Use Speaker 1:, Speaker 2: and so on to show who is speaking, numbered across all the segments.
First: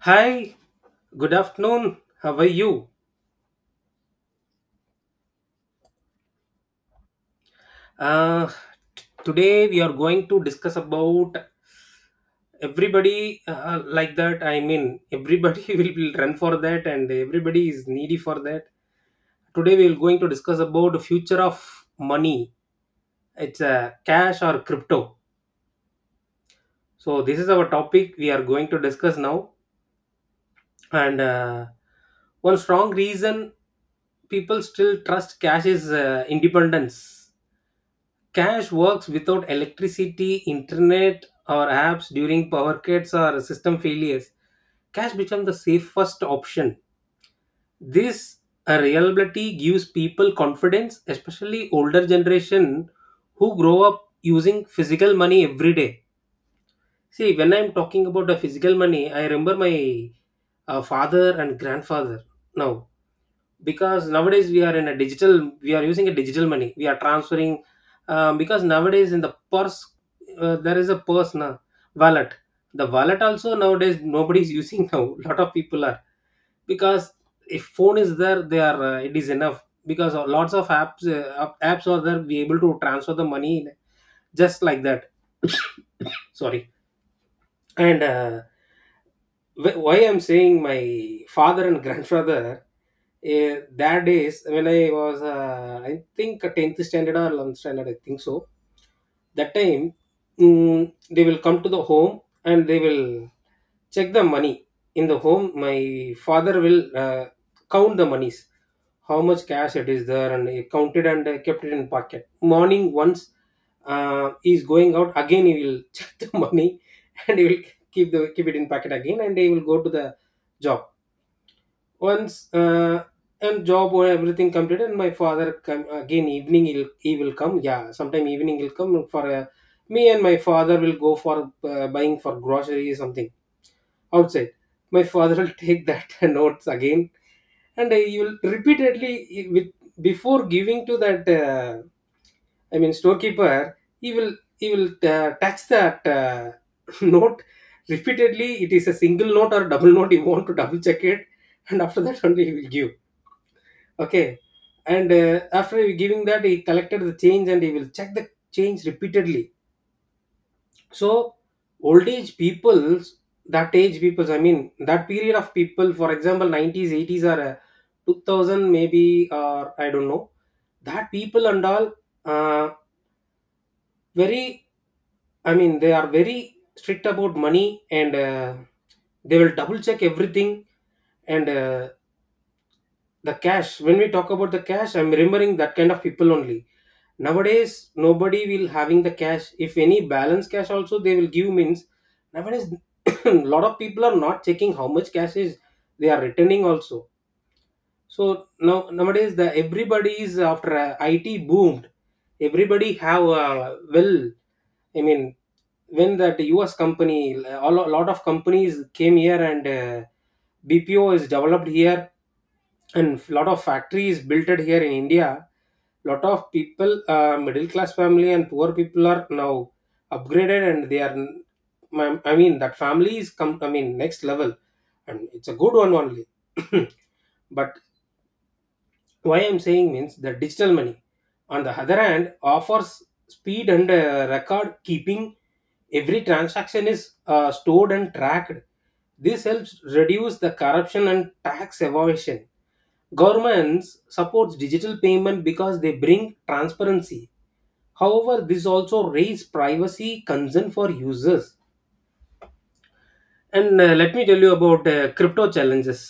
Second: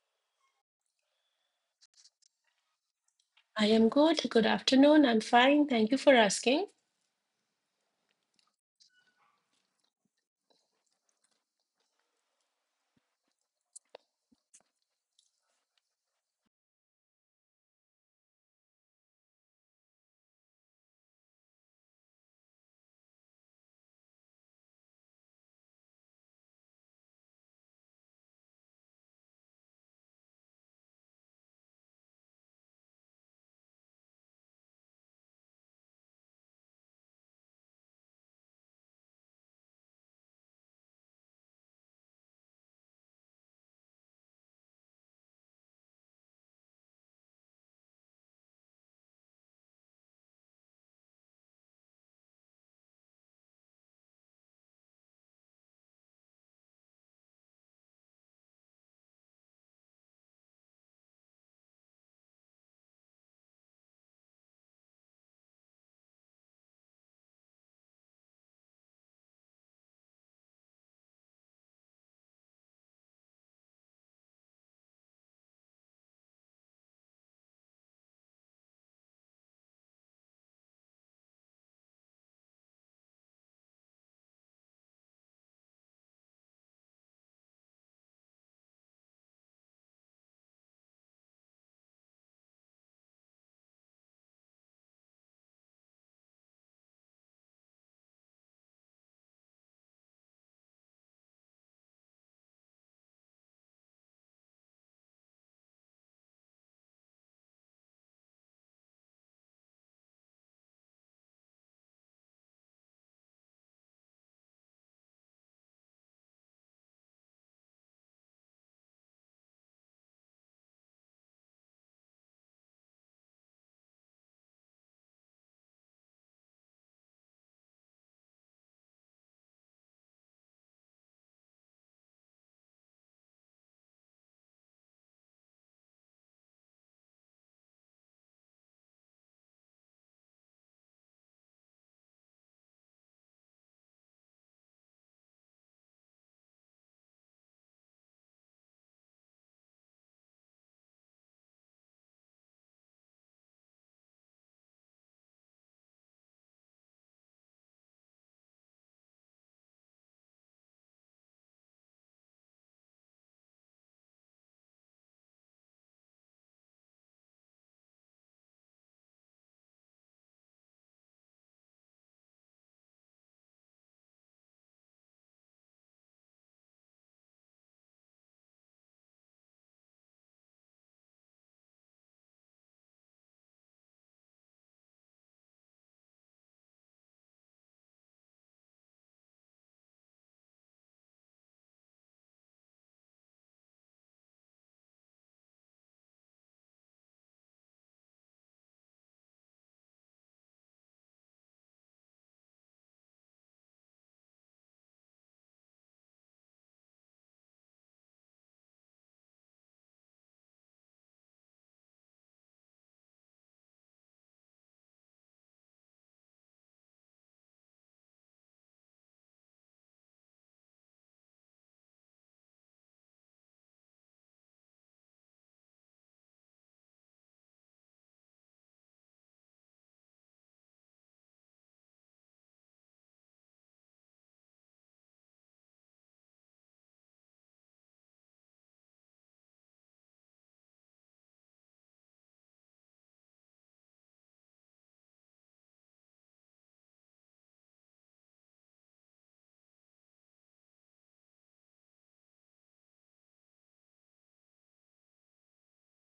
Speaker 1: Hi, good afternoon. How are you?
Speaker 2: I am good. Good afternoon. I'm fine. Thank you for asking.
Speaker 1: Uh, today we are going to discuss about everybody like that. I mean, everybody will run for that, and everybody is needy for that. Today we are going to discuss about the future of money. It's cash or crypto. So this is our topic we are going to discuss now. And One strong reason people still trust cash is independence. Cash works without electricity, internet, or apps. During power cuts or system failures, cash becomes the safest option. This reliability gives people confidence, especially older generation who grow up using physical money every day. See, when I'm talking about the physical money, I remember my father and grandfather now, because nowadays we are in a digital money, we are transferring. Because nowadays in the purse, there is a purse now, wallet. The wallet also nowadays nobody is using now. Lot of people are, because if phone is there, they are, it is enough because of lots of apps. Apps are there, be able to transfer the money just like that. Sorry. And uh, wh- why I'm saying my father and grandfather. That days when I was, I think, 10th standard or 11th standard, I think so. That time, they will come to the home and they will check the money in the home. My father will count the monies, how much cash it is there, and he counted and kept it in pocket. Morning once he's going out again, he will check the money and he will keep it in pocket again, and he will go to the job once. And job or everything completed, my father come again evening, he will come, yeah, sometime evening he'll come for a, me and my father will go for buying for grocery something outside. My father will take that notes again, and he will repeatedly with, before giving to that I mean storekeeper, he will touch that note repeatedly. It is a single note or double note, he want to double check it, and after that only he will give. Okay. And after giving that, he collected the change and he will check the change repeatedly. So, old age peoples, that age peoples, I mean, that period of people, for example, 90s, 80s, or 2000, maybe, or I don't know, that people and all, uh, very, I mean, they are very strict about money, and they will double check everything. And the cash, when we talk about the cash, I'm remembering that kind of people only. Nowadays nobody will having the cash. If any balance cash also they will give, means nowadays lot of people are not checking how much cash is they are returning also. So now, nowadays, the everybody is after, it boomed. Everybody have, well, I mean, when that US company, lot of companies came here, and BPO is developed here, and lot of factories built it here in India. Lot of people, middle class family and poor people, are now upgraded, and they are, I mean that family is come, I mean next level, and it's a good one only. But why I'm saying means, the digital money on the other hand offers speed and record keeping. Every transaction is stored and tracked. This helps reduce the corruption and tax evasion. Governments supports digital payment because they bring transparency. However, this also raise privacy concern for users. And let me tell you about crypto challenges.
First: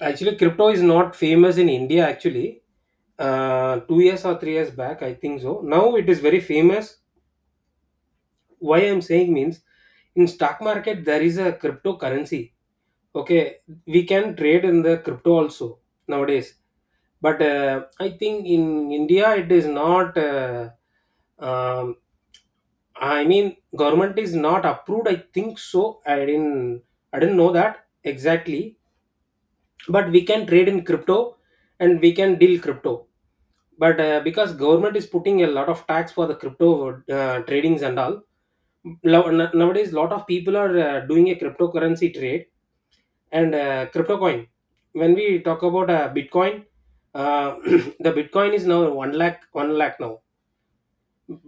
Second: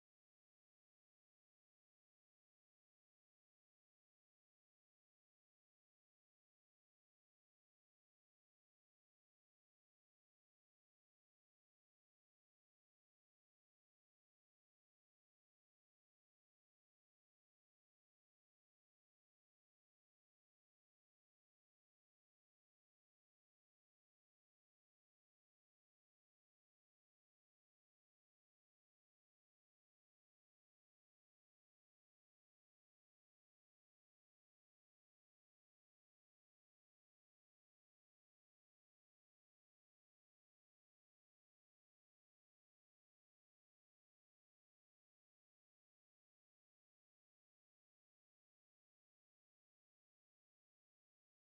Speaker 1: Actually, crypto is not famous in India. Actually, 2 years or 3 years back, I think so. Now it is very famous. Why I'm saying means, in stock market there is a cryptocurrency. Okay, we can trade in the crypto also nowadays. But I think in India it is not. Um, I mean, government is not approved. I think so. I didn't know that exactly. But we can trade in crypto and we can deal crypto. But because government is putting a lot of tax for the crypto tradings and all, nowadays lot of people are doing a cryptocurrency trade. And crypto coin, when we talk about bitcoin, uh, the bitcoin is now 1 lakh, 1 lakh now.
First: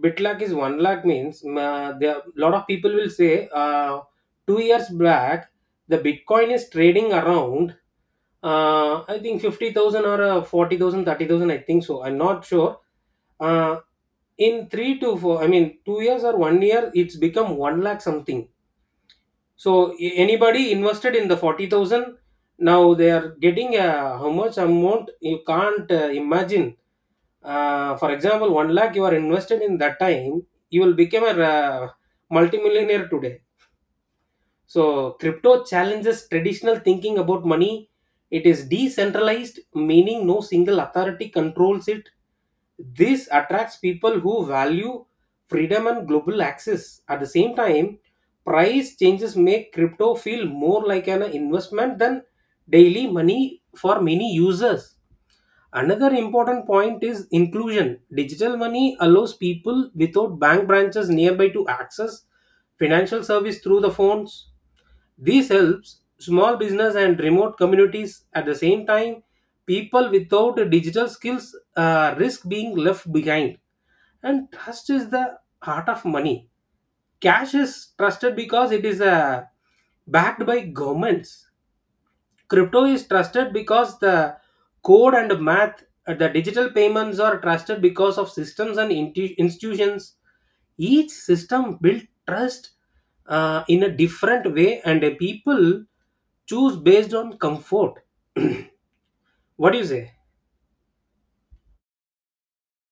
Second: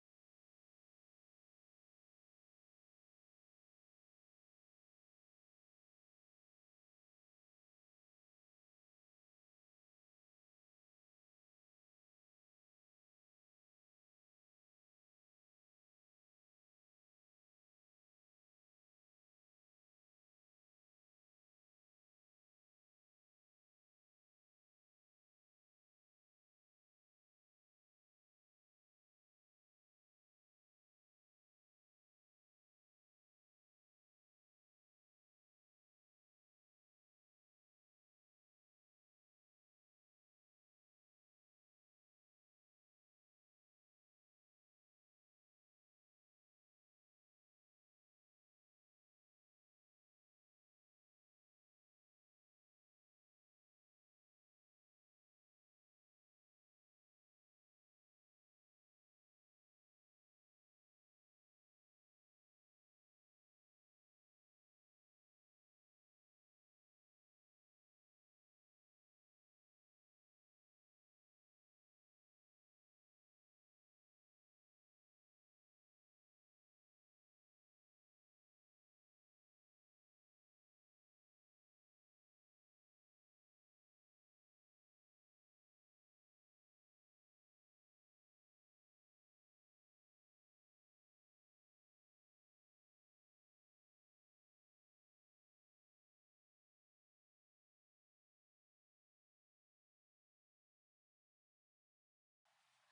Speaker 1: Bit Lakh is one lakh means, there a lot of people will say, 2 years back the bitcoin is trading around I think 50,000 or 40,000, I think so, I'm not sure. uh, in three to four, I mean 2 years or one year, it's become one lakh something. So, anybody invested in the 40,000, now they are getting, how much amount you can't imagine. For example, 1 lakh you are invested in that time, you will become a multimillionaire today. So, crypto challenges traditional thinking about money. It is decentralized, meaning no single authority controls it. This attracts people who value freedom and global access. At the same time, price changes make crypto feel more like an investment than daily money for many users. Another important point is inclusion. Digital money allows people without bank branches nearby to access financial service through the phones. This helps small business and remote communities. At the same time, people without digital skills risk being left behind. And trust is the heart of money. Cash is trusted because it is backed by governments. Crypto is trusted because the code and math. The digital payments are trusted because of systems and institutions. Each system built trust in a different way, and people choose based on comfort. What do you say?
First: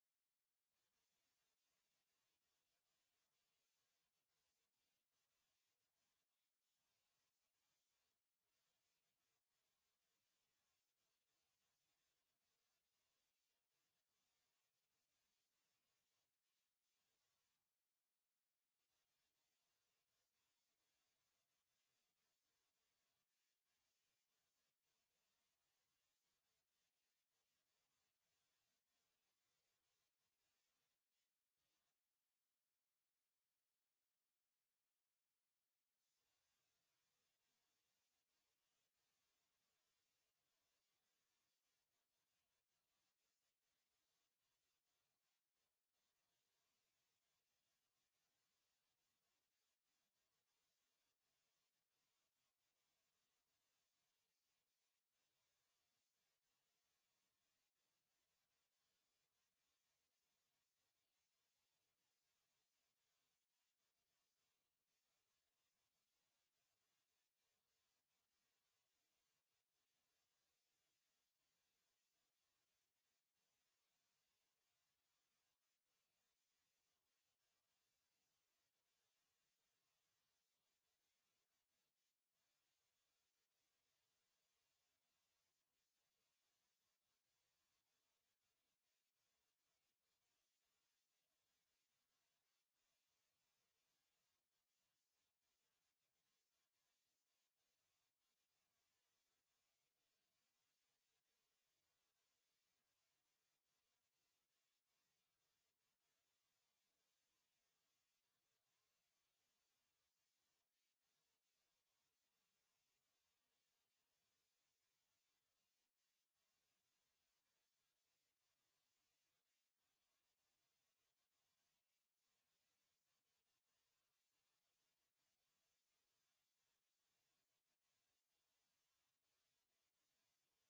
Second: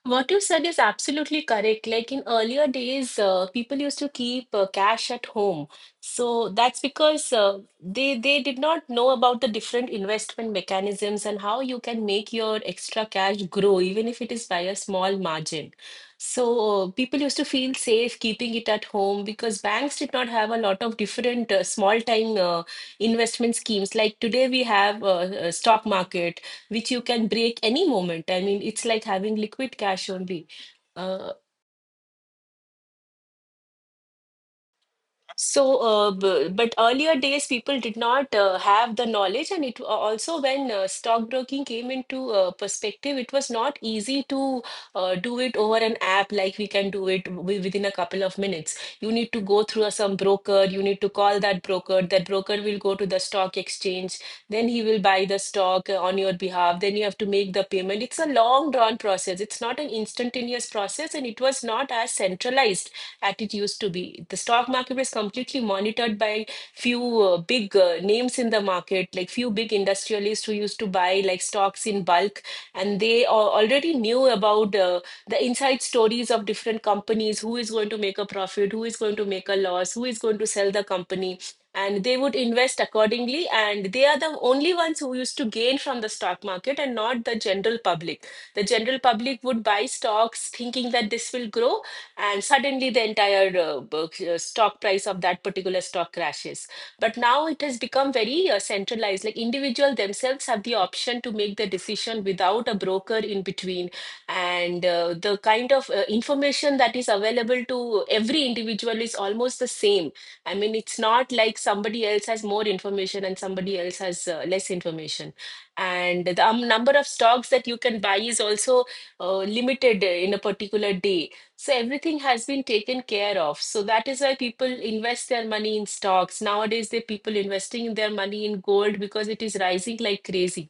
Speaker 2: What you said is absolutely correct. Like in earlier days, people used to keep cash at home. So that's because they did not know about the different investment mechanisms and how you can make your extra cash grow, even if it is by a small margin. So people used to feel safe keeping it at home because banks did not have a lot of different small time investment schemes. Like today, we have stock market which you can break any moment. I mean, it's like having liquid cash only. Uh, So, but earlier days, people did not have the knowledge, and it also, when stockbroking came into perspective, it was not easy to do it over an app like we can do it within a couple of minutes. You need to go through some broker, you need to call that broker. That broker will go to the stock exchange, then he will buy the stock on your behalf. Then you have to make the payment. It's a long drawn process. It's not an instantaneous process, and it was not as centralized at it used to be. The stock market was completely monitored by few big names in the market, like few big industrialists who used to buy like stocks in bulk, and they already knew about the inside stories of different companies, who is going to make a profit, who is going to make a loss, who is going to sell the company. And they would invest accordingly, and they are the only ones who used to gain from the stock market and not the general public. The general public would buy stocks thinking that this will grow, and suddenly the entire stock price of that particular stock crashes. But now it has become very centralized. Like individual themselves have the option to make the decision without a broker in between, and the kind of information that is available to every individual is almost the same. I mean, it's not like somebody else has more information and somebody else has less information. And the number of stocks that you can buy is also limited in a particular day, so everything has been taken care of. So that is why people invest their money in stocks. Nowadays, the people investing their money in gold because it is rising like crazy.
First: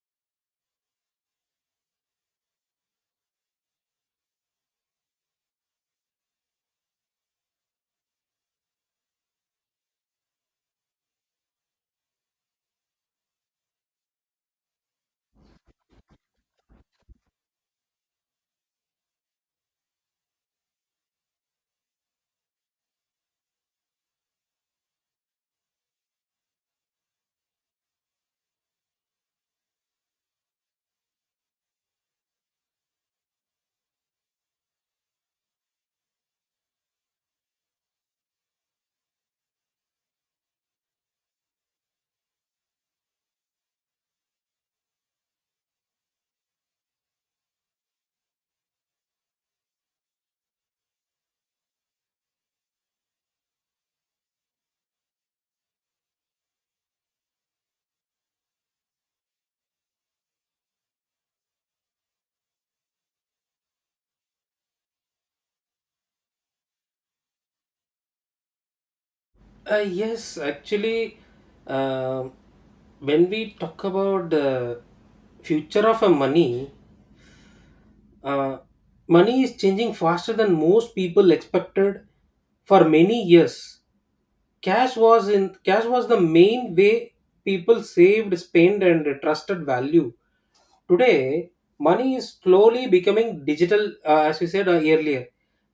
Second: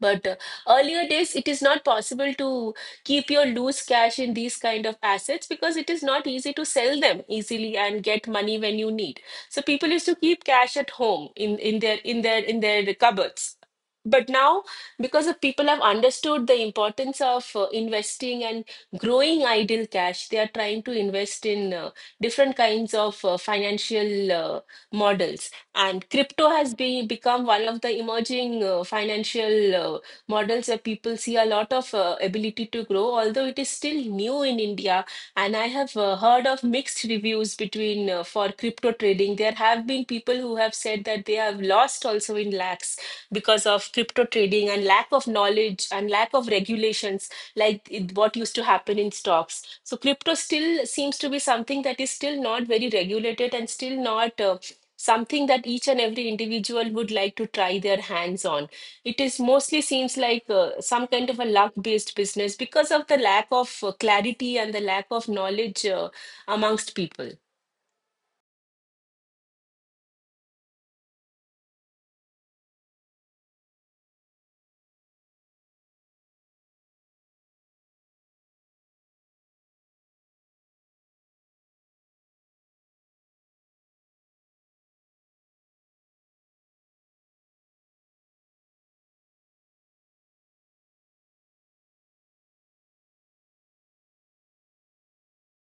Speaker 2: But earlier days, it is not possible to keep your loose cash in these kind of assets because it is not easy to sell them easily and get money when you need. So people used to keep cash at home in their cupboards. But now, because of people have understood the importance of investing and growing idle cash, they are trying to invest in different kinds of financial models, and crypto has become one of the emerging financial models where people see a lot of ability to grow, although it is still new in India. And I have heard of mixed reviews between for crypto trading. There have been people who have said that they have lost also in lakhs because of crypto trading and lack of knowledge and lack of regulations, like what used to happen in stocks. So crypto still seems to be something that is still not very regulated and still not. Something that each and every individual would like to try their hands on. It is mostly seems like some kind of a luck-based business because of the lack of clarity and the lack of knowledge amongst people.
Speaker 1: Yes, actually, um when we talk about the future of a money, uh, money is changing faster than most people expected. For many years, cash was the main way people saved, spent, and trusted value. Today, money is slowly becoming digital, as we said earlier,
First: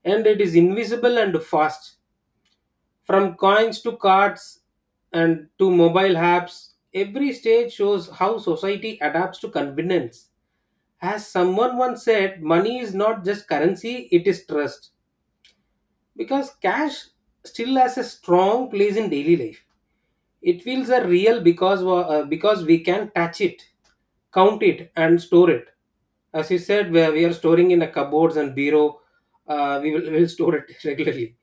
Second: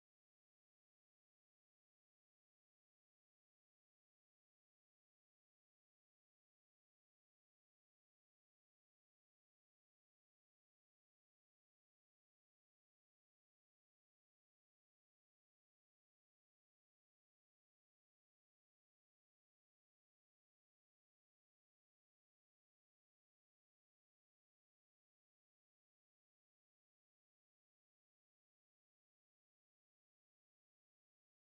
Speaker 1: and it is invisible and fast. From coins to cards and to mobile apps, every stage shows how society adapts to convenience. As someone once said, money is not just currency, it is trust. Because cash still has a strong place in daily life, it feels a real because because we can touch it, count it, and store it. As you said, where we are storing in a cupboards and bureau, will store it regularly.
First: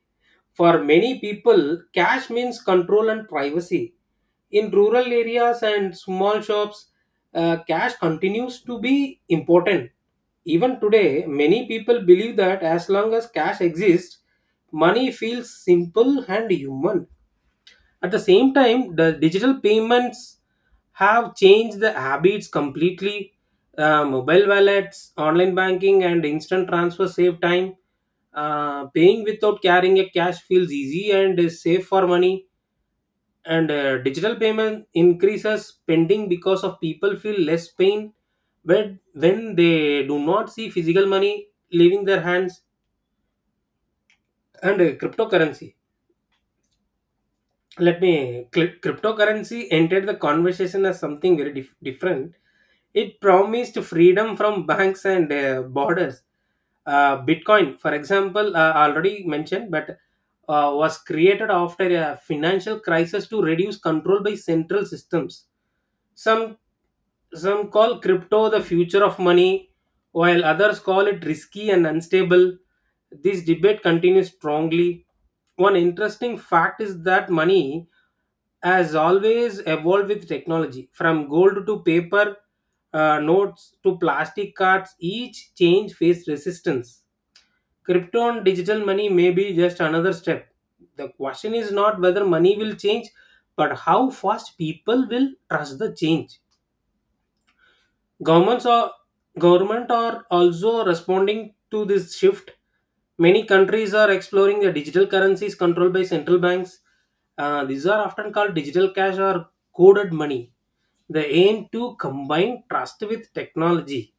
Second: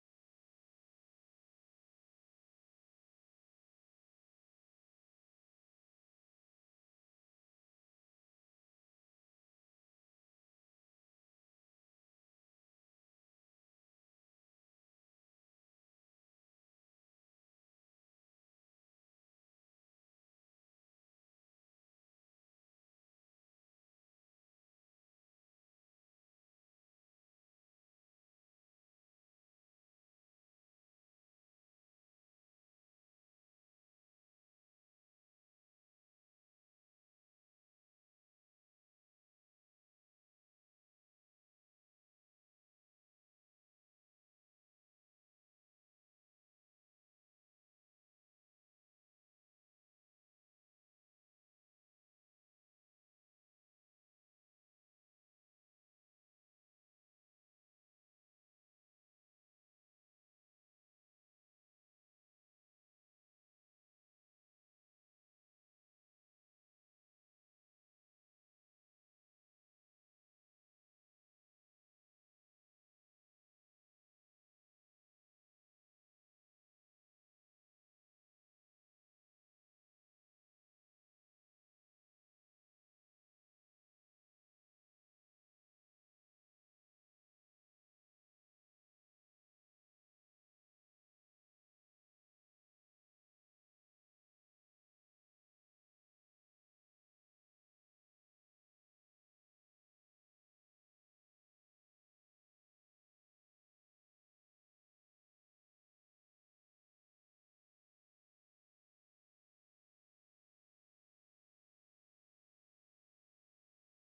Speaker 1: For many people, cash means control and privacy. In rural areas and small shops, cash continues to be important. Even today, many people believe that as long as cash exists, money feels simple and human. At the same time, the digital payments have changed the habits completely. Mobile wallets, online banking, and instant transfer save time. Paying without carrying a cash feels easy and is safe for money. And digital payment increases spending because of people feel less pain when they do not see physical money leaving their hands. And cryptocurrency, cryptocurrency entered the conversation as something very different. It promised freedom from banks and borders. Bitcoin, for example, already mentioned, but was created after a financial crisis to reduce control by central systems. some Some call crypto the future of money, while others call it risky and unstable. This debate continues strongly. One interesting fact is that money has always evolved with technology, from gold to paper notes to plastic cards. Each change faced resistance. Crypto and digital money may be just another step. The question is not whether money will change, but how fast people will trust the change. Governments are Government are also responding to this shift. Many countries are exploring the digital currencies controlled by central banks. These are often called digital cash or coded money. They aim to combine trust with technology.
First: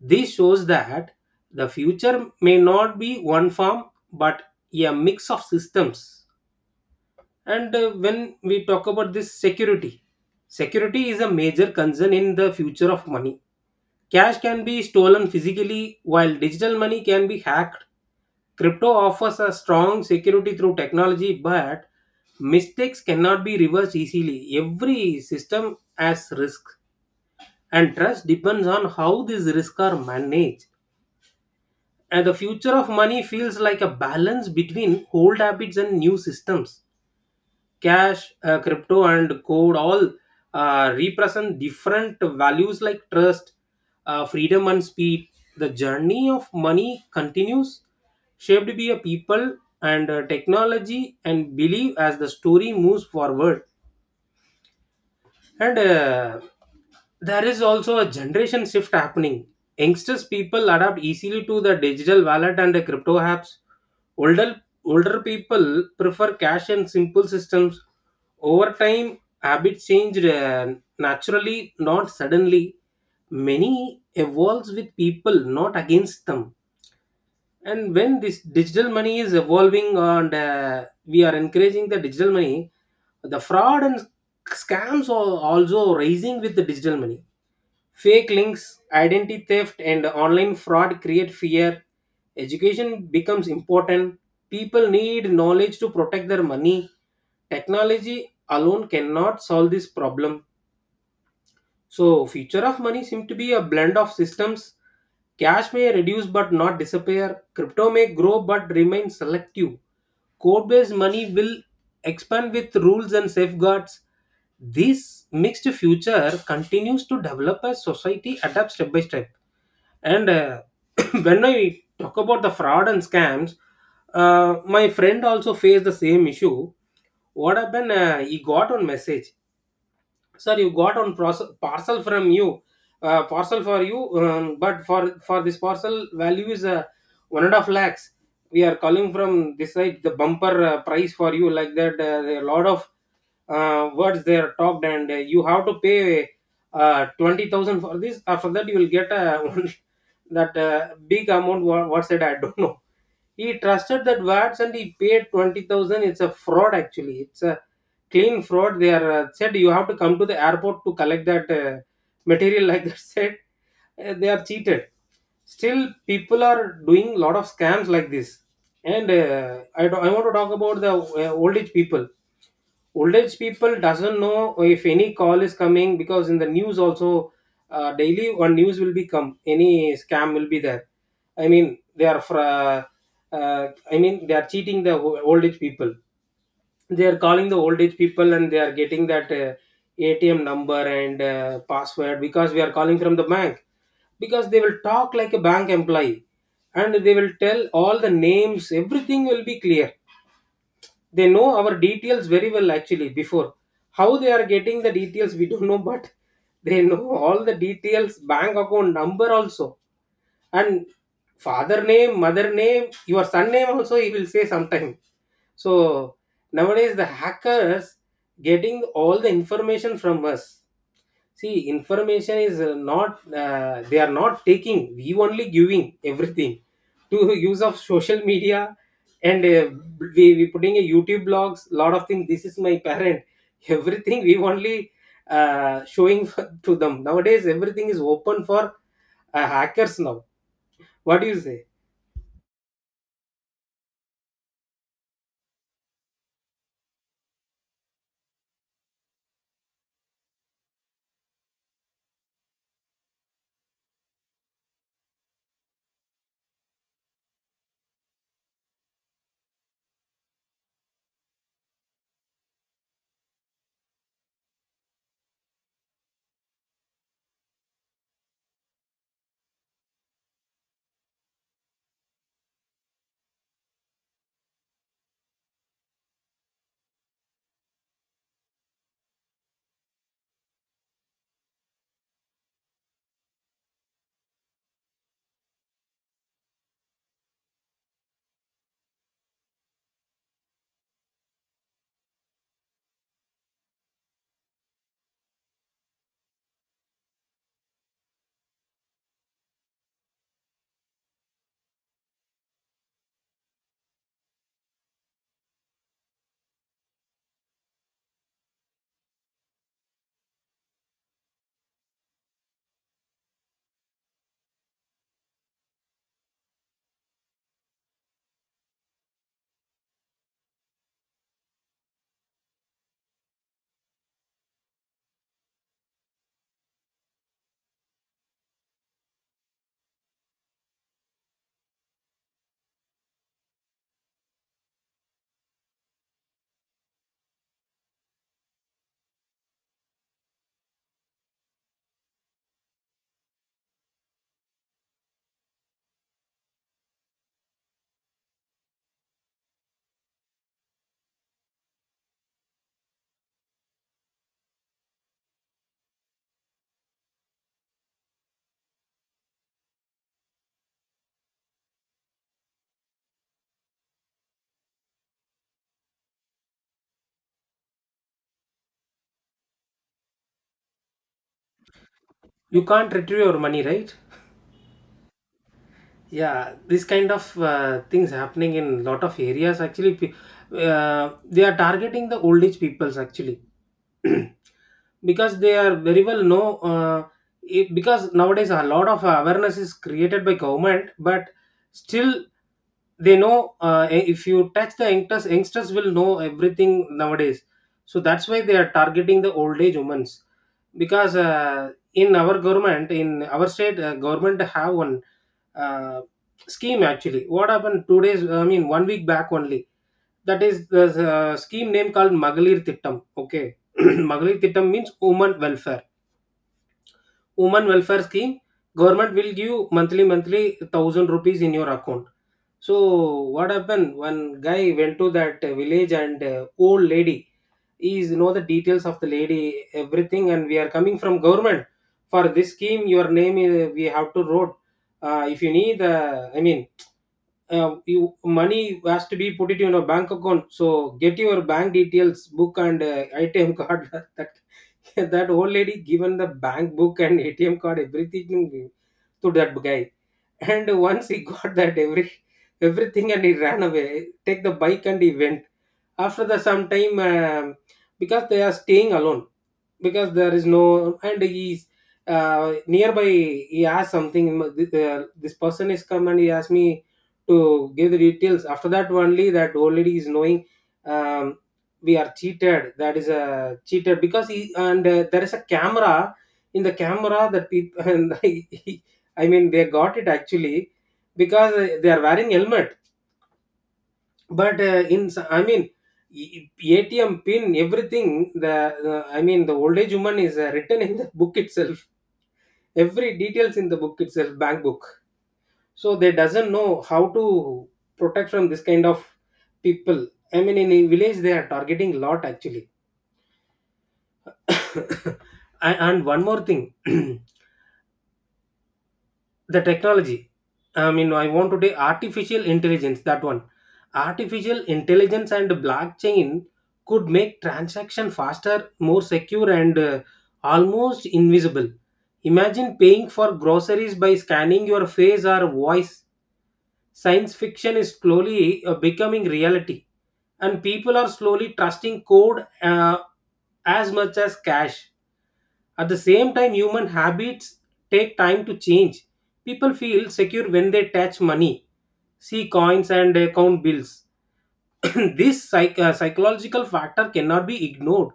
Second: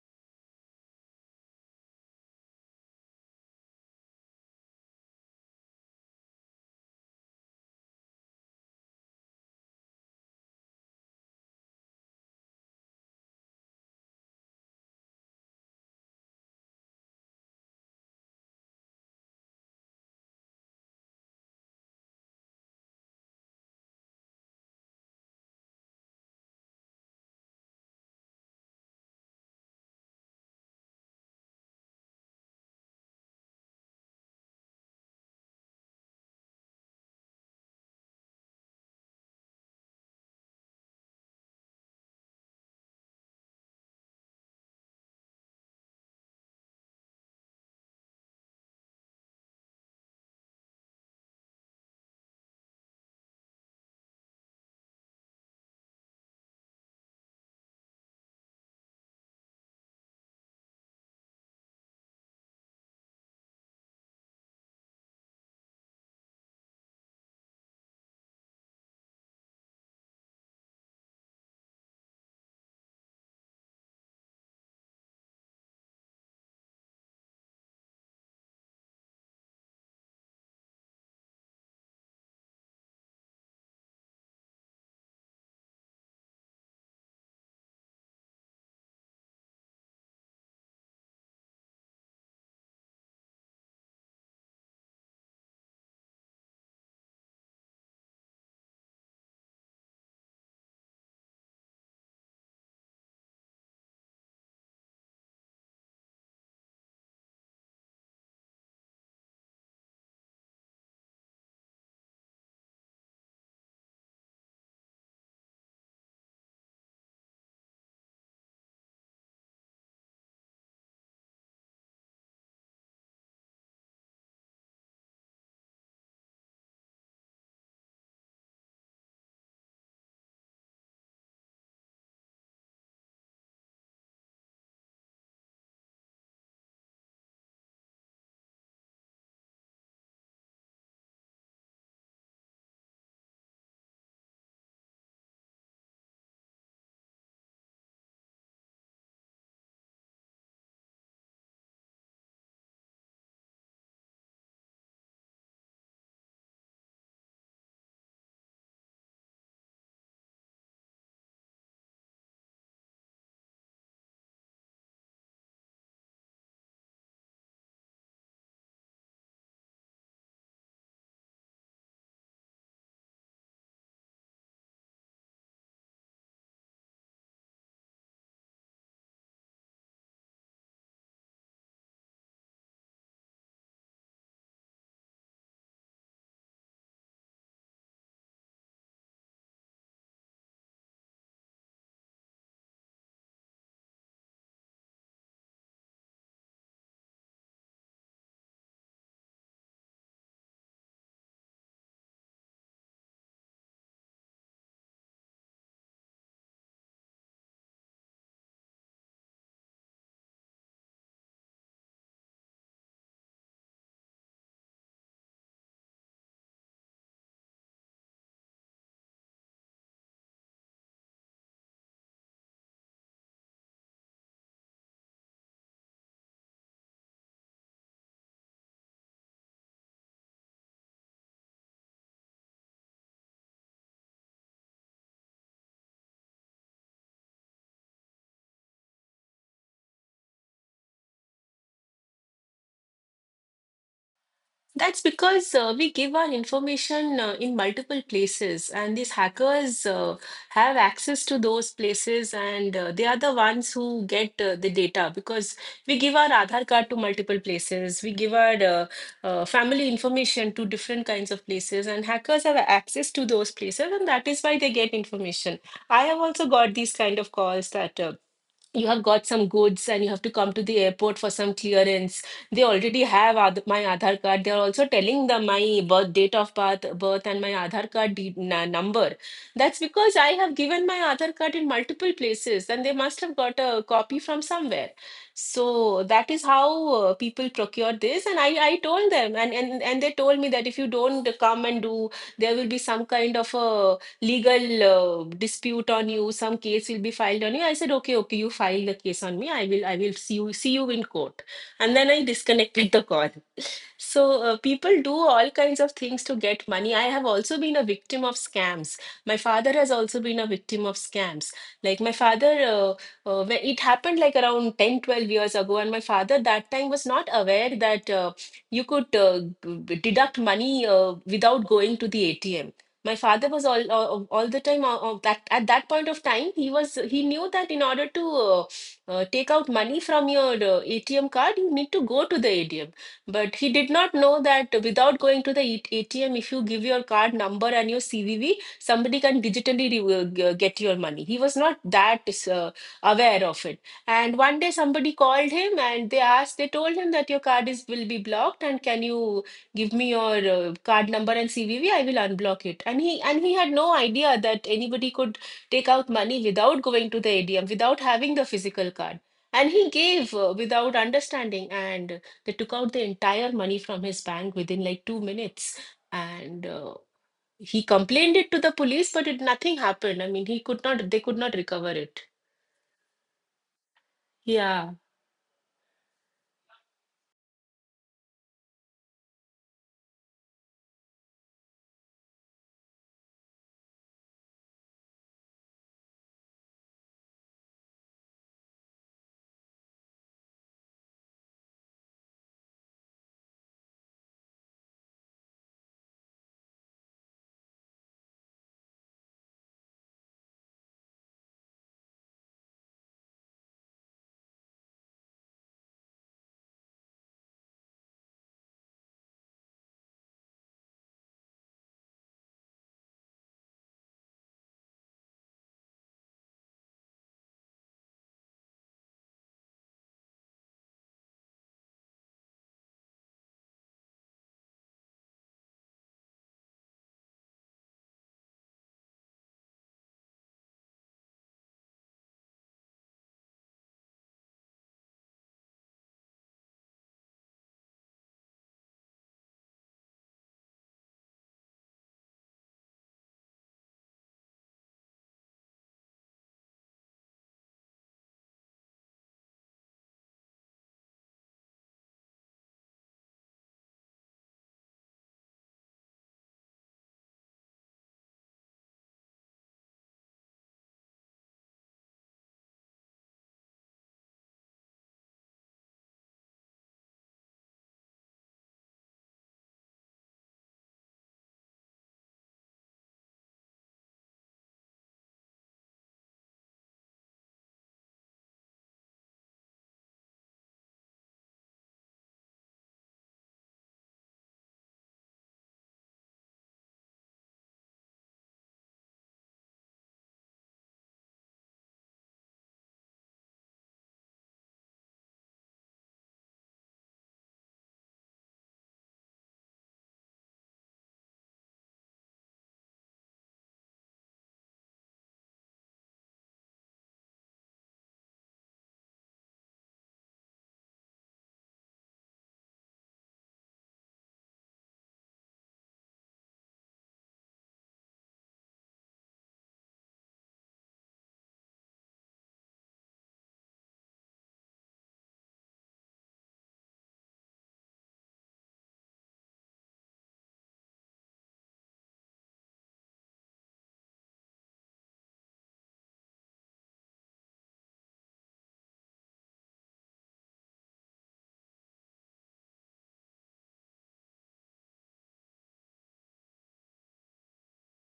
Speaker 1: This shows that the future may not be one form, but a mix of systems. And when we talk about this security, security is a major concern in the future of money. Cash can be stolen physically, while digital money can be hacked. Crypto offers a strong security through technology, but mistakes cannot be reversed easily. Every system has risk, and trust depends on how these risks are managed. And the future of money feels like a balance between old habits and new systems. Cash, crypto, and code all represent different values like trust, freedom, and speed. The journey of money continues, shaped by a people and technology and belief as the story moves forward. And there is also a generation shift happening. Youngsters people adapt easily to the digital wallet and the crypto apps. Older people prefer cash and simple systems. Over time, habits change naturally, not suddenly. Many evolves with people, not against them, and when this digital money is evolving, and we are encouraging the digital money, the fraud and scams are also rising with the digital money. Fake links, identity theft, and online fraud create fear. Education becomes important. People need knowledge to protect their money. Technology alone cannot solve this problem. So, future of money seems to be a blend of systems. Cash may reduce but not disappear. Crypto may grow but remain selective. Code-based money will expand with rules and safeguards. This mixed future continues to develop as society adapts step by step. And when I talk about the fraud and scams, my friend also faced the same issue. What happened? He got one message. Sir, you got on process, parcel from you, parcel for you, but for this parcel value is one and a half lakhs. We are calling from this side, the bumper price for you, like that. There are a lot of words they are talked, and you have to pay 20,000 for this. After that you will get that big amount. What said? I don't know. He trusted that words and he paid 20,000. It's a fraud actually. It's a clean fraud. They are said you have to come to the airport to collect that material like that said. They are cheated. Still, people are doing lot of scams like this. And I want to talk about the old age people. Old age people doesn't know if any call is coming, because in the news also daily one news will be come, any scam will be there. I mean they are for, I mean they are cheating the old age people. They are calling the old age people and they are getting that ATM number and password, because we are calling from the bank, because they will talk like a bank employee, and they will tell all the names, everything will be clear. They know our details very well, actually. Before, how they are getting the details, we don't know, but they know all the details, bank account number also, and father name, mother name, your son name also he will say sometime. So nowadays the hackers getting all the information from us. See, information is not, they are not taking, we only giving everything to use of social media. And we putting a YouTube blogs, lot of things. This is my parent, everything we only showing to them. Nowadays, everything is open for hackers now. What do you say?
Speaker 2: That's because we give our information in multiple places, and these hackers have access to those places, and they are the ones who get the data, because we give our Aadhaar card to multiple places, we give our family information to different kinds of places, and hackers have access to those places, and that is why they get information. I have also got these kind of calls that. You have got some goods and you have to come to the airport for some clearance. They already have my Aadhaar card. They are also telling the my birth date of birth, and my Aadhaar card number. That's because I have given my Aadhaar card in multiple places, and they must have got a copy from somewhere. So that is how people procure this. And I told them, and they told me that if you don't come and do, there will be some kind of a legal dispute on you, some case will be filed on you. I said, okay, okay, you file the case on me, I will see you in court. And then I disconnected the call. So people do all kinds of things to get money. I have also been a victim of scams. My father has also been a victim of scams. Like my father, when it happened like around 10, 12 years ago, and my father that time was not aware that you could deduct money without going to the ATM. My father was all the time, that at that point of time he knew that in order to take out money from your ATM card you need to go to the ATM, but he did not know that without going to the ATM, if you give your card number and your CVV, somebody can digitally uh, get your money. He was not that uh, aware of it. And one day somebody called him and they told him that your card is will be blocked, and can you give me your card number and CVV? I will unblock it. And he had no idea that anybody could take out money without going to the ATM, without having the physical card. And he gave without understanding. And they took out the entire money from his bank within like 2 minutes. And he complained it to the police, but it nothing happened. I mean, he could not, they could not recover it.
Speaker 1: You can't retrieve your money, right?
Speaker 2: Yeah.
Speaker 1: Yeah, this kind of things happening in lot of areas, actually. They are targeting the old age peoples, actually. Because they are very well know it, because nowadays a lot of awareness is created by government, but still they know, if you touch the youngsters, youngsters will know everything nowadays. So that's why they are targeting the old age women's, because in our government, in our state, government have one uh, scheme actually. What happened 2 days, I mean 1 week back only, that is the scheme name called Magalir Thittam. Okay. Magalir Thittam means women welfare, women welfare scheme. Government will give monthly 1,000 rupees in your account. So what happened? One guy went to that village and old lady. He is know the details of the lady, everything, and we are coming from government for this scheme. Your name is, we have to wrote. If you need, you money has to be put it in a bank account. So get your bank details, book and ATM card. That old lady given the bank book and ATM card everything to that guy. And once he got that everything, and he ran away, take the bike and he went. After the some time, because they are staying alone, because there is no, and he's nearby he asked something. This person is come and he asked me to give the details. After that only that old lady is knowing, um, we are cheated. That is a cheated, because he, and there is a camera. In the camera that people and I mean they got it, actually, because they are wearing helmet. But in e- ATM pin everything, the I mean the old age woman is written in the book itself, every details in the book itself, bank book. So they doesn't know how to protect from this kind of people. I mean, in a village they are targeting lot, actually. And one more thing. The technology, I mean, I want to say artificial intelligence, that one. Artificial intelligence and blockchain could make transaction faster, more secure, and almost invisible. Imagine paying for groceries by scanning your face or voice. Science fiction is slowly becoming reality, and people are slowly trusting code as much as cash. At the same time, human habits take time to change. People feel secure when they touch money, see coins, and count bills. This psychological factor cannot be ignored.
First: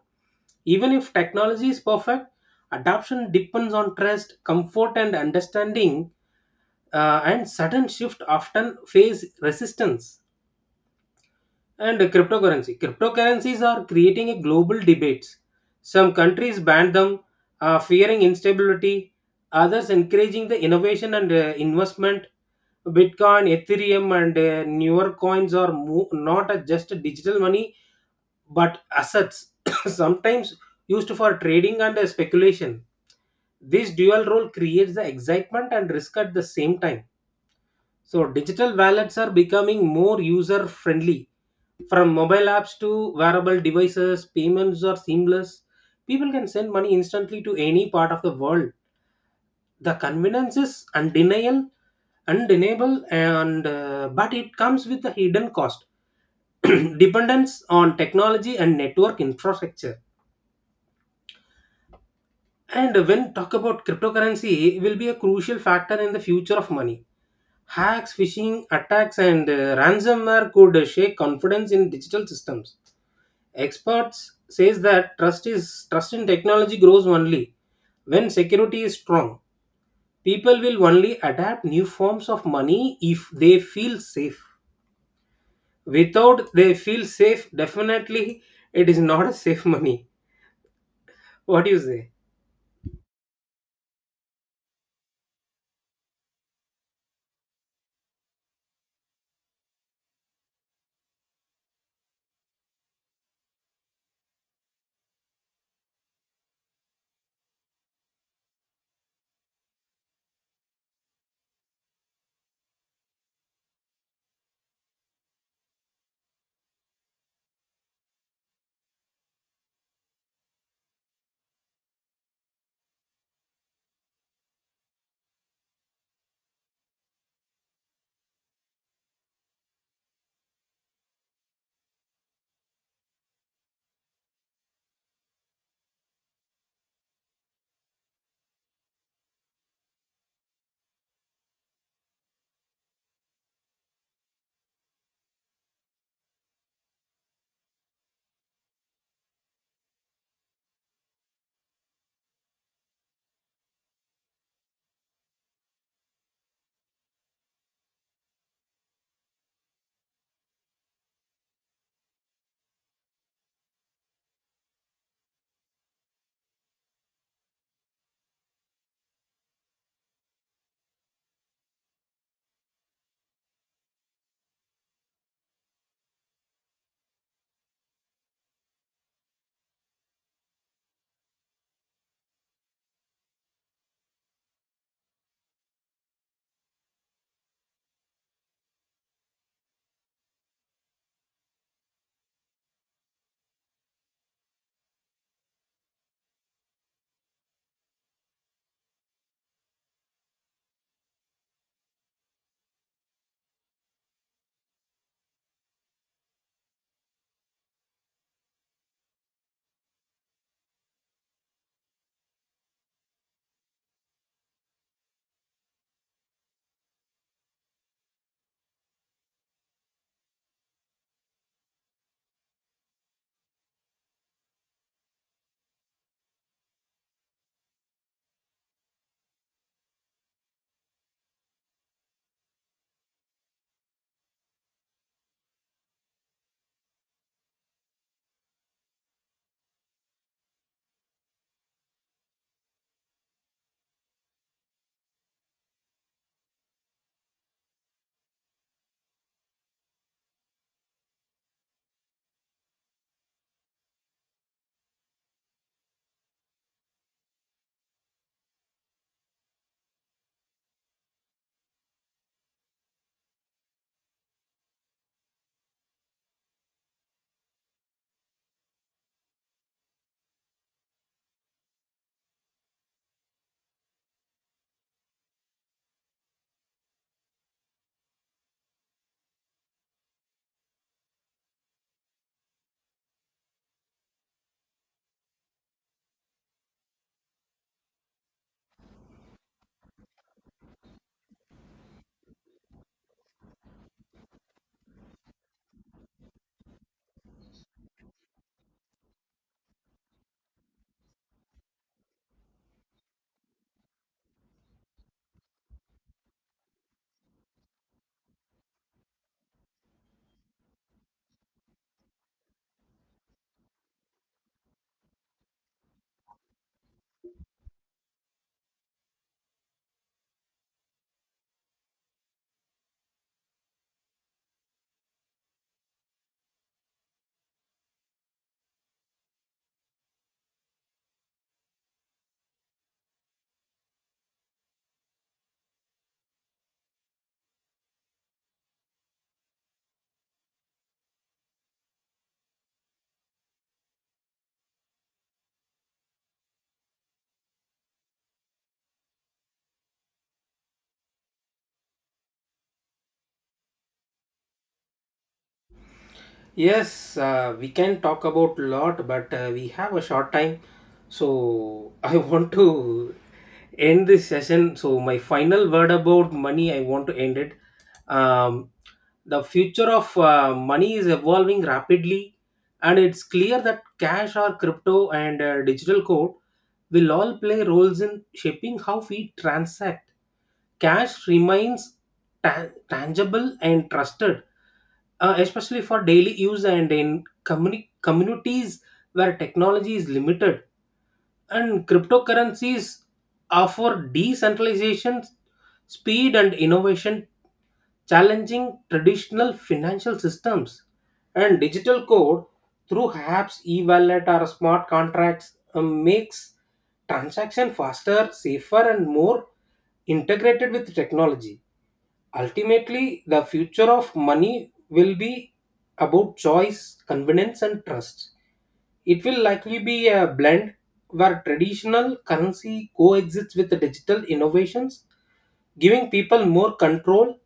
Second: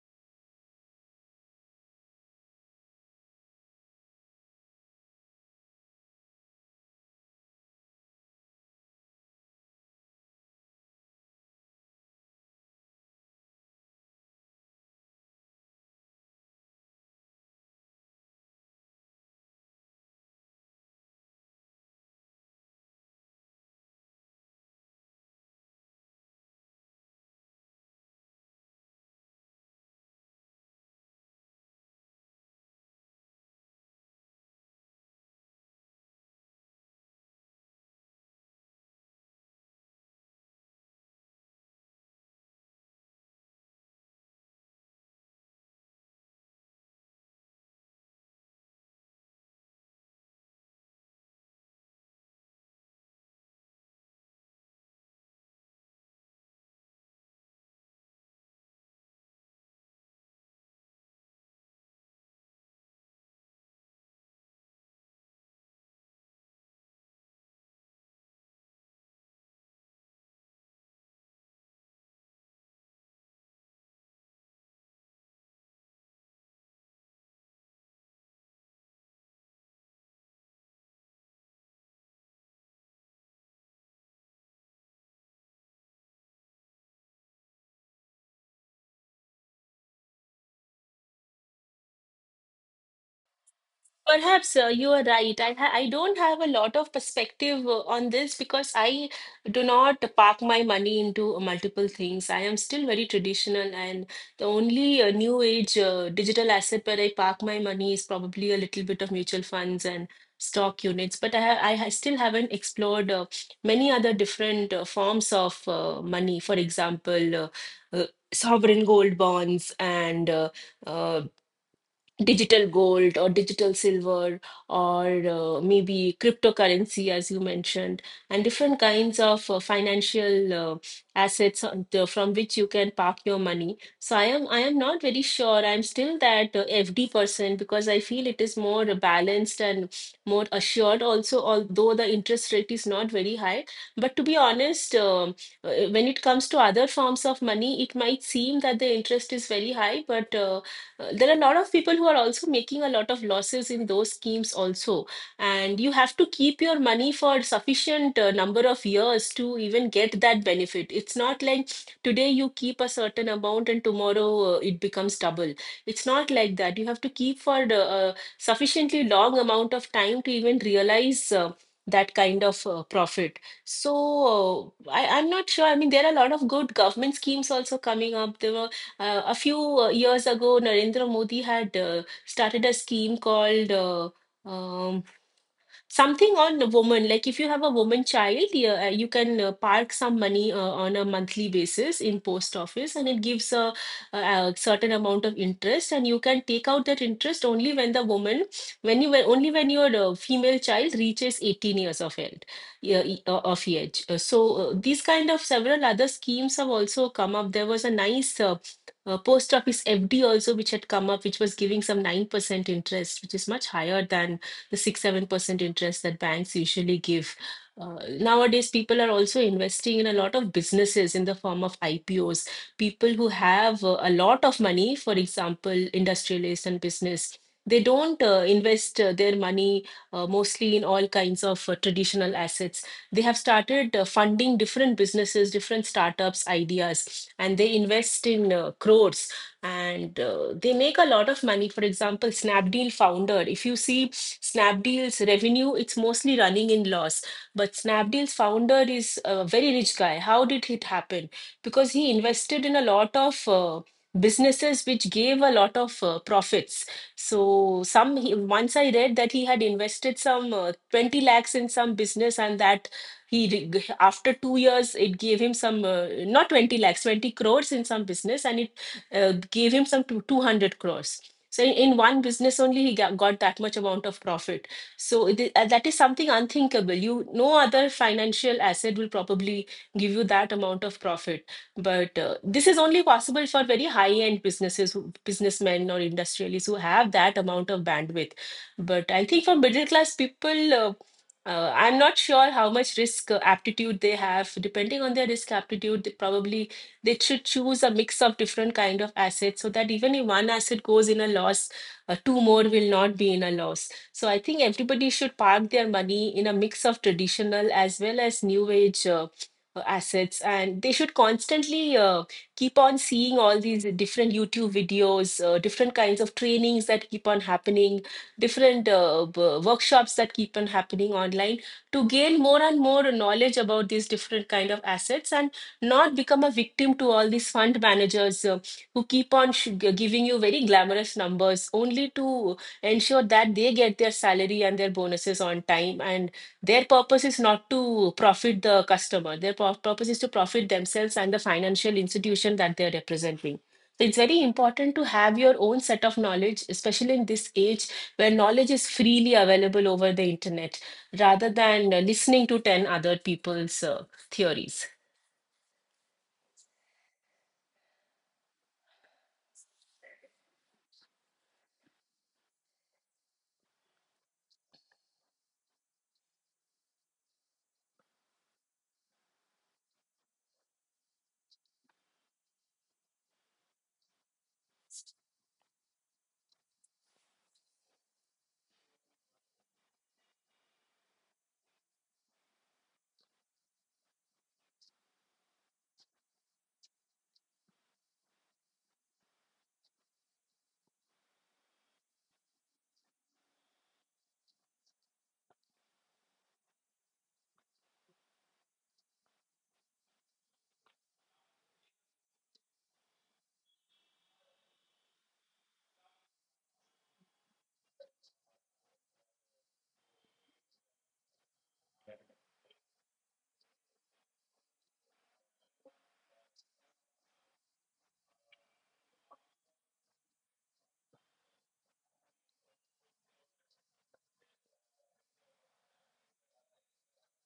Speaker 1: Even if technology is perfect, adoption depends on trust, comfort, and understanding, and sudden shift often face resistance. And cryptocurrency. Cryptocurrencies are creating a global debates. Some countries ban them, fearing instability. Others encouraging the innovation and investment. Bitcoin, Ethereum, and newer coins are not a just a digital money, but assets, sometimes used for trading and speculation. This dual role creates the excitement and risk at the same time. So, digital wallets are becoming more user friendly. From mobile apps to wearable devices, payments are seamless. People can send money instantly to any part of the world. The convenience is undeniable, and but it comes with a hidden cost, dependence on technology and network infrastructure. And when talk about cryptocurrency, will be a crucial factor in the future of money. Hacks, phishing attacks, and ransomware could shake confidence in digital systems. Experts says that trust in technology grows only when security is strong. People will only adapt new forms of money if they feel safe. Without they feel safe, definitely it is not a safe money. What do you say?
Speaker 2: Perhaps you are right. I don't have a lot of perspective on this because I do not park my money into multiple things. I am still very traditional, and the only new age digital asset where I park my money is probably a little bit of mutual funds and stock units. But I ha still haven't explored many other different forms of money. For example, uh, sovereign gold bonds and uh, digital gold or digital silver, or maybe cryptocurrency as you mentioned, and different kinds of financial assets from which you can park your money. So I am not very sure. I'm still that FD person because I feel it is more balanced and more assured also, although the interest rate is not very high. But to be honest, uh, when it comes to other forms of money, it might seem that the interest is very high, but there are a lot of people who are also making a lot of losses in those schemes also, and you have to keep your money for sufficient number of years to even get that benefit. It's not like today you keep a certain amount and tomorrow it becomes double. It's not like that. You have to keep for the sufficiently long amount of time to even realize that kind of profit. So I'm not sure. I mean, there are a lot of good government schemes also coming up. There were a few years ago, Narendra Modi had started a scheme called um, something on a woman, like if you have a woman child, you can park some money on a monthly basis in post office, and it gives a certain amount of interest, and you can take out that interest only when the woman when you were- only when your female child reaches 18 years of age, yeah, e- of age so, these kind of several other schemes have also come up. There was a nice post office FD also, which had come up, which was giving some 9% interest, which is much higher than the 6 7% interest that banks usually give. Nowadays, people are also investing in a lot of businesses in the form of IPOs. People who have a lot of money, for example, industrialists and business, they don't invest their money mostly in all kinds of traditional assets. They have started funding different businesses, different startups, ideas, and they invest in crores, and they make a lot of money. For example, Snapdeal founder, if you see Snapdeal's revenue, it's mostly running in loss. But Snapdeal's founder is a very rich guy. How did it happen? Because he invested in a lot of businesses which gave a lot of profits. So once I read that he had invested some 20 lakhs in some business, and that after 2 years it gave him some not 20 lakhs, 20 crores in some business, and it uh, gave him some 200 crores. So in one business only he got that much amount of profit. So that is something unthinkable. You No other financial asset will probably give you that amount of profit. But this is only possible for very high end businesses, businessmen or industrialists who have that amount of bandwidth. But I think for middle class people, I'm not sure how much risk aptitude they have. Depending on their risk aptitude, they should choose a mix of different kind of assets, so that even if one asset goes in a loss, two more will not be in a loss. So I think everybody should park their money in a mix of traditional as well as new age assets, and they should constantly keep on seeing all these different YouTube videos, different kinds of trainings that keep on happening, different workshops that keep on happening online, to gain more and more knowledge about these different kind of assets, and not become a victim to all these fund managers who keep on giving you very glamorous numbers only to ensure that they get their salary and their bonuses on time, and their purpose is not to profit the customer, their purpose is to profit themselves and the financial institution that they're representing. So it's very important to have your own set of knowledge, especially in this age where knowledge is freely available over the internet, rather than listening to 10 other people's theories.
Speaker 1: Yes, we can talk about lot, but we have a short time. So I want to end this session. So my final word about money, I want to end it. Um, the future of money is evolving rapidly, and it's clear that cash or crypto and digital code will all play roles in shaping how we transact. Cash remains tangible and trusted, especially for daily use and in communities where technology is limited. And cryptocurrencies offer decentralization, speed, and innovation, challenging traditional financial systems, and digital code through apps, e-wallet, or smart contracts makes transaction faster, safer, and more integrated with technology. Ultimately, the future of money will be about choice, convenience, and trust. It will likely be a blend where traditional currency coexists with the digital innovations, giving people more control,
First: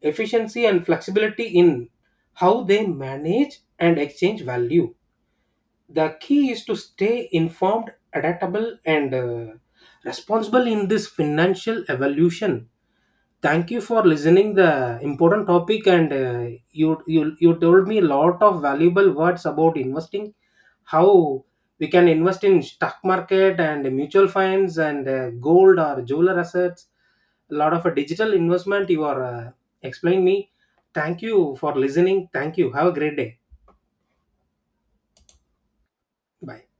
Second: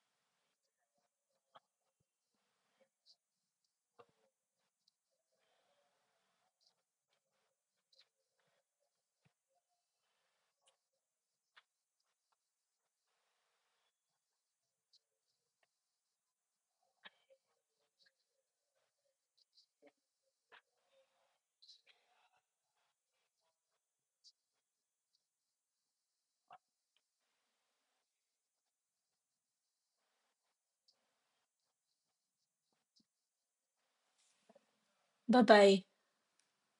Speaker 1: efficiency, and flexibility in how they manage and exchange value. The key is to stay informed, adaptable, and responsible in this financial evolution. Thank you for listening the important topic, and you told me a lot of valuable words about investing, how we can invest in stock market and mutual funds and gold or jeweler assets. A lot of a digital investment you are explaining me. Thank you for listening. Thank you. Have a great day.
Speaker 2: Bye bye.
Speaker 1: Bye.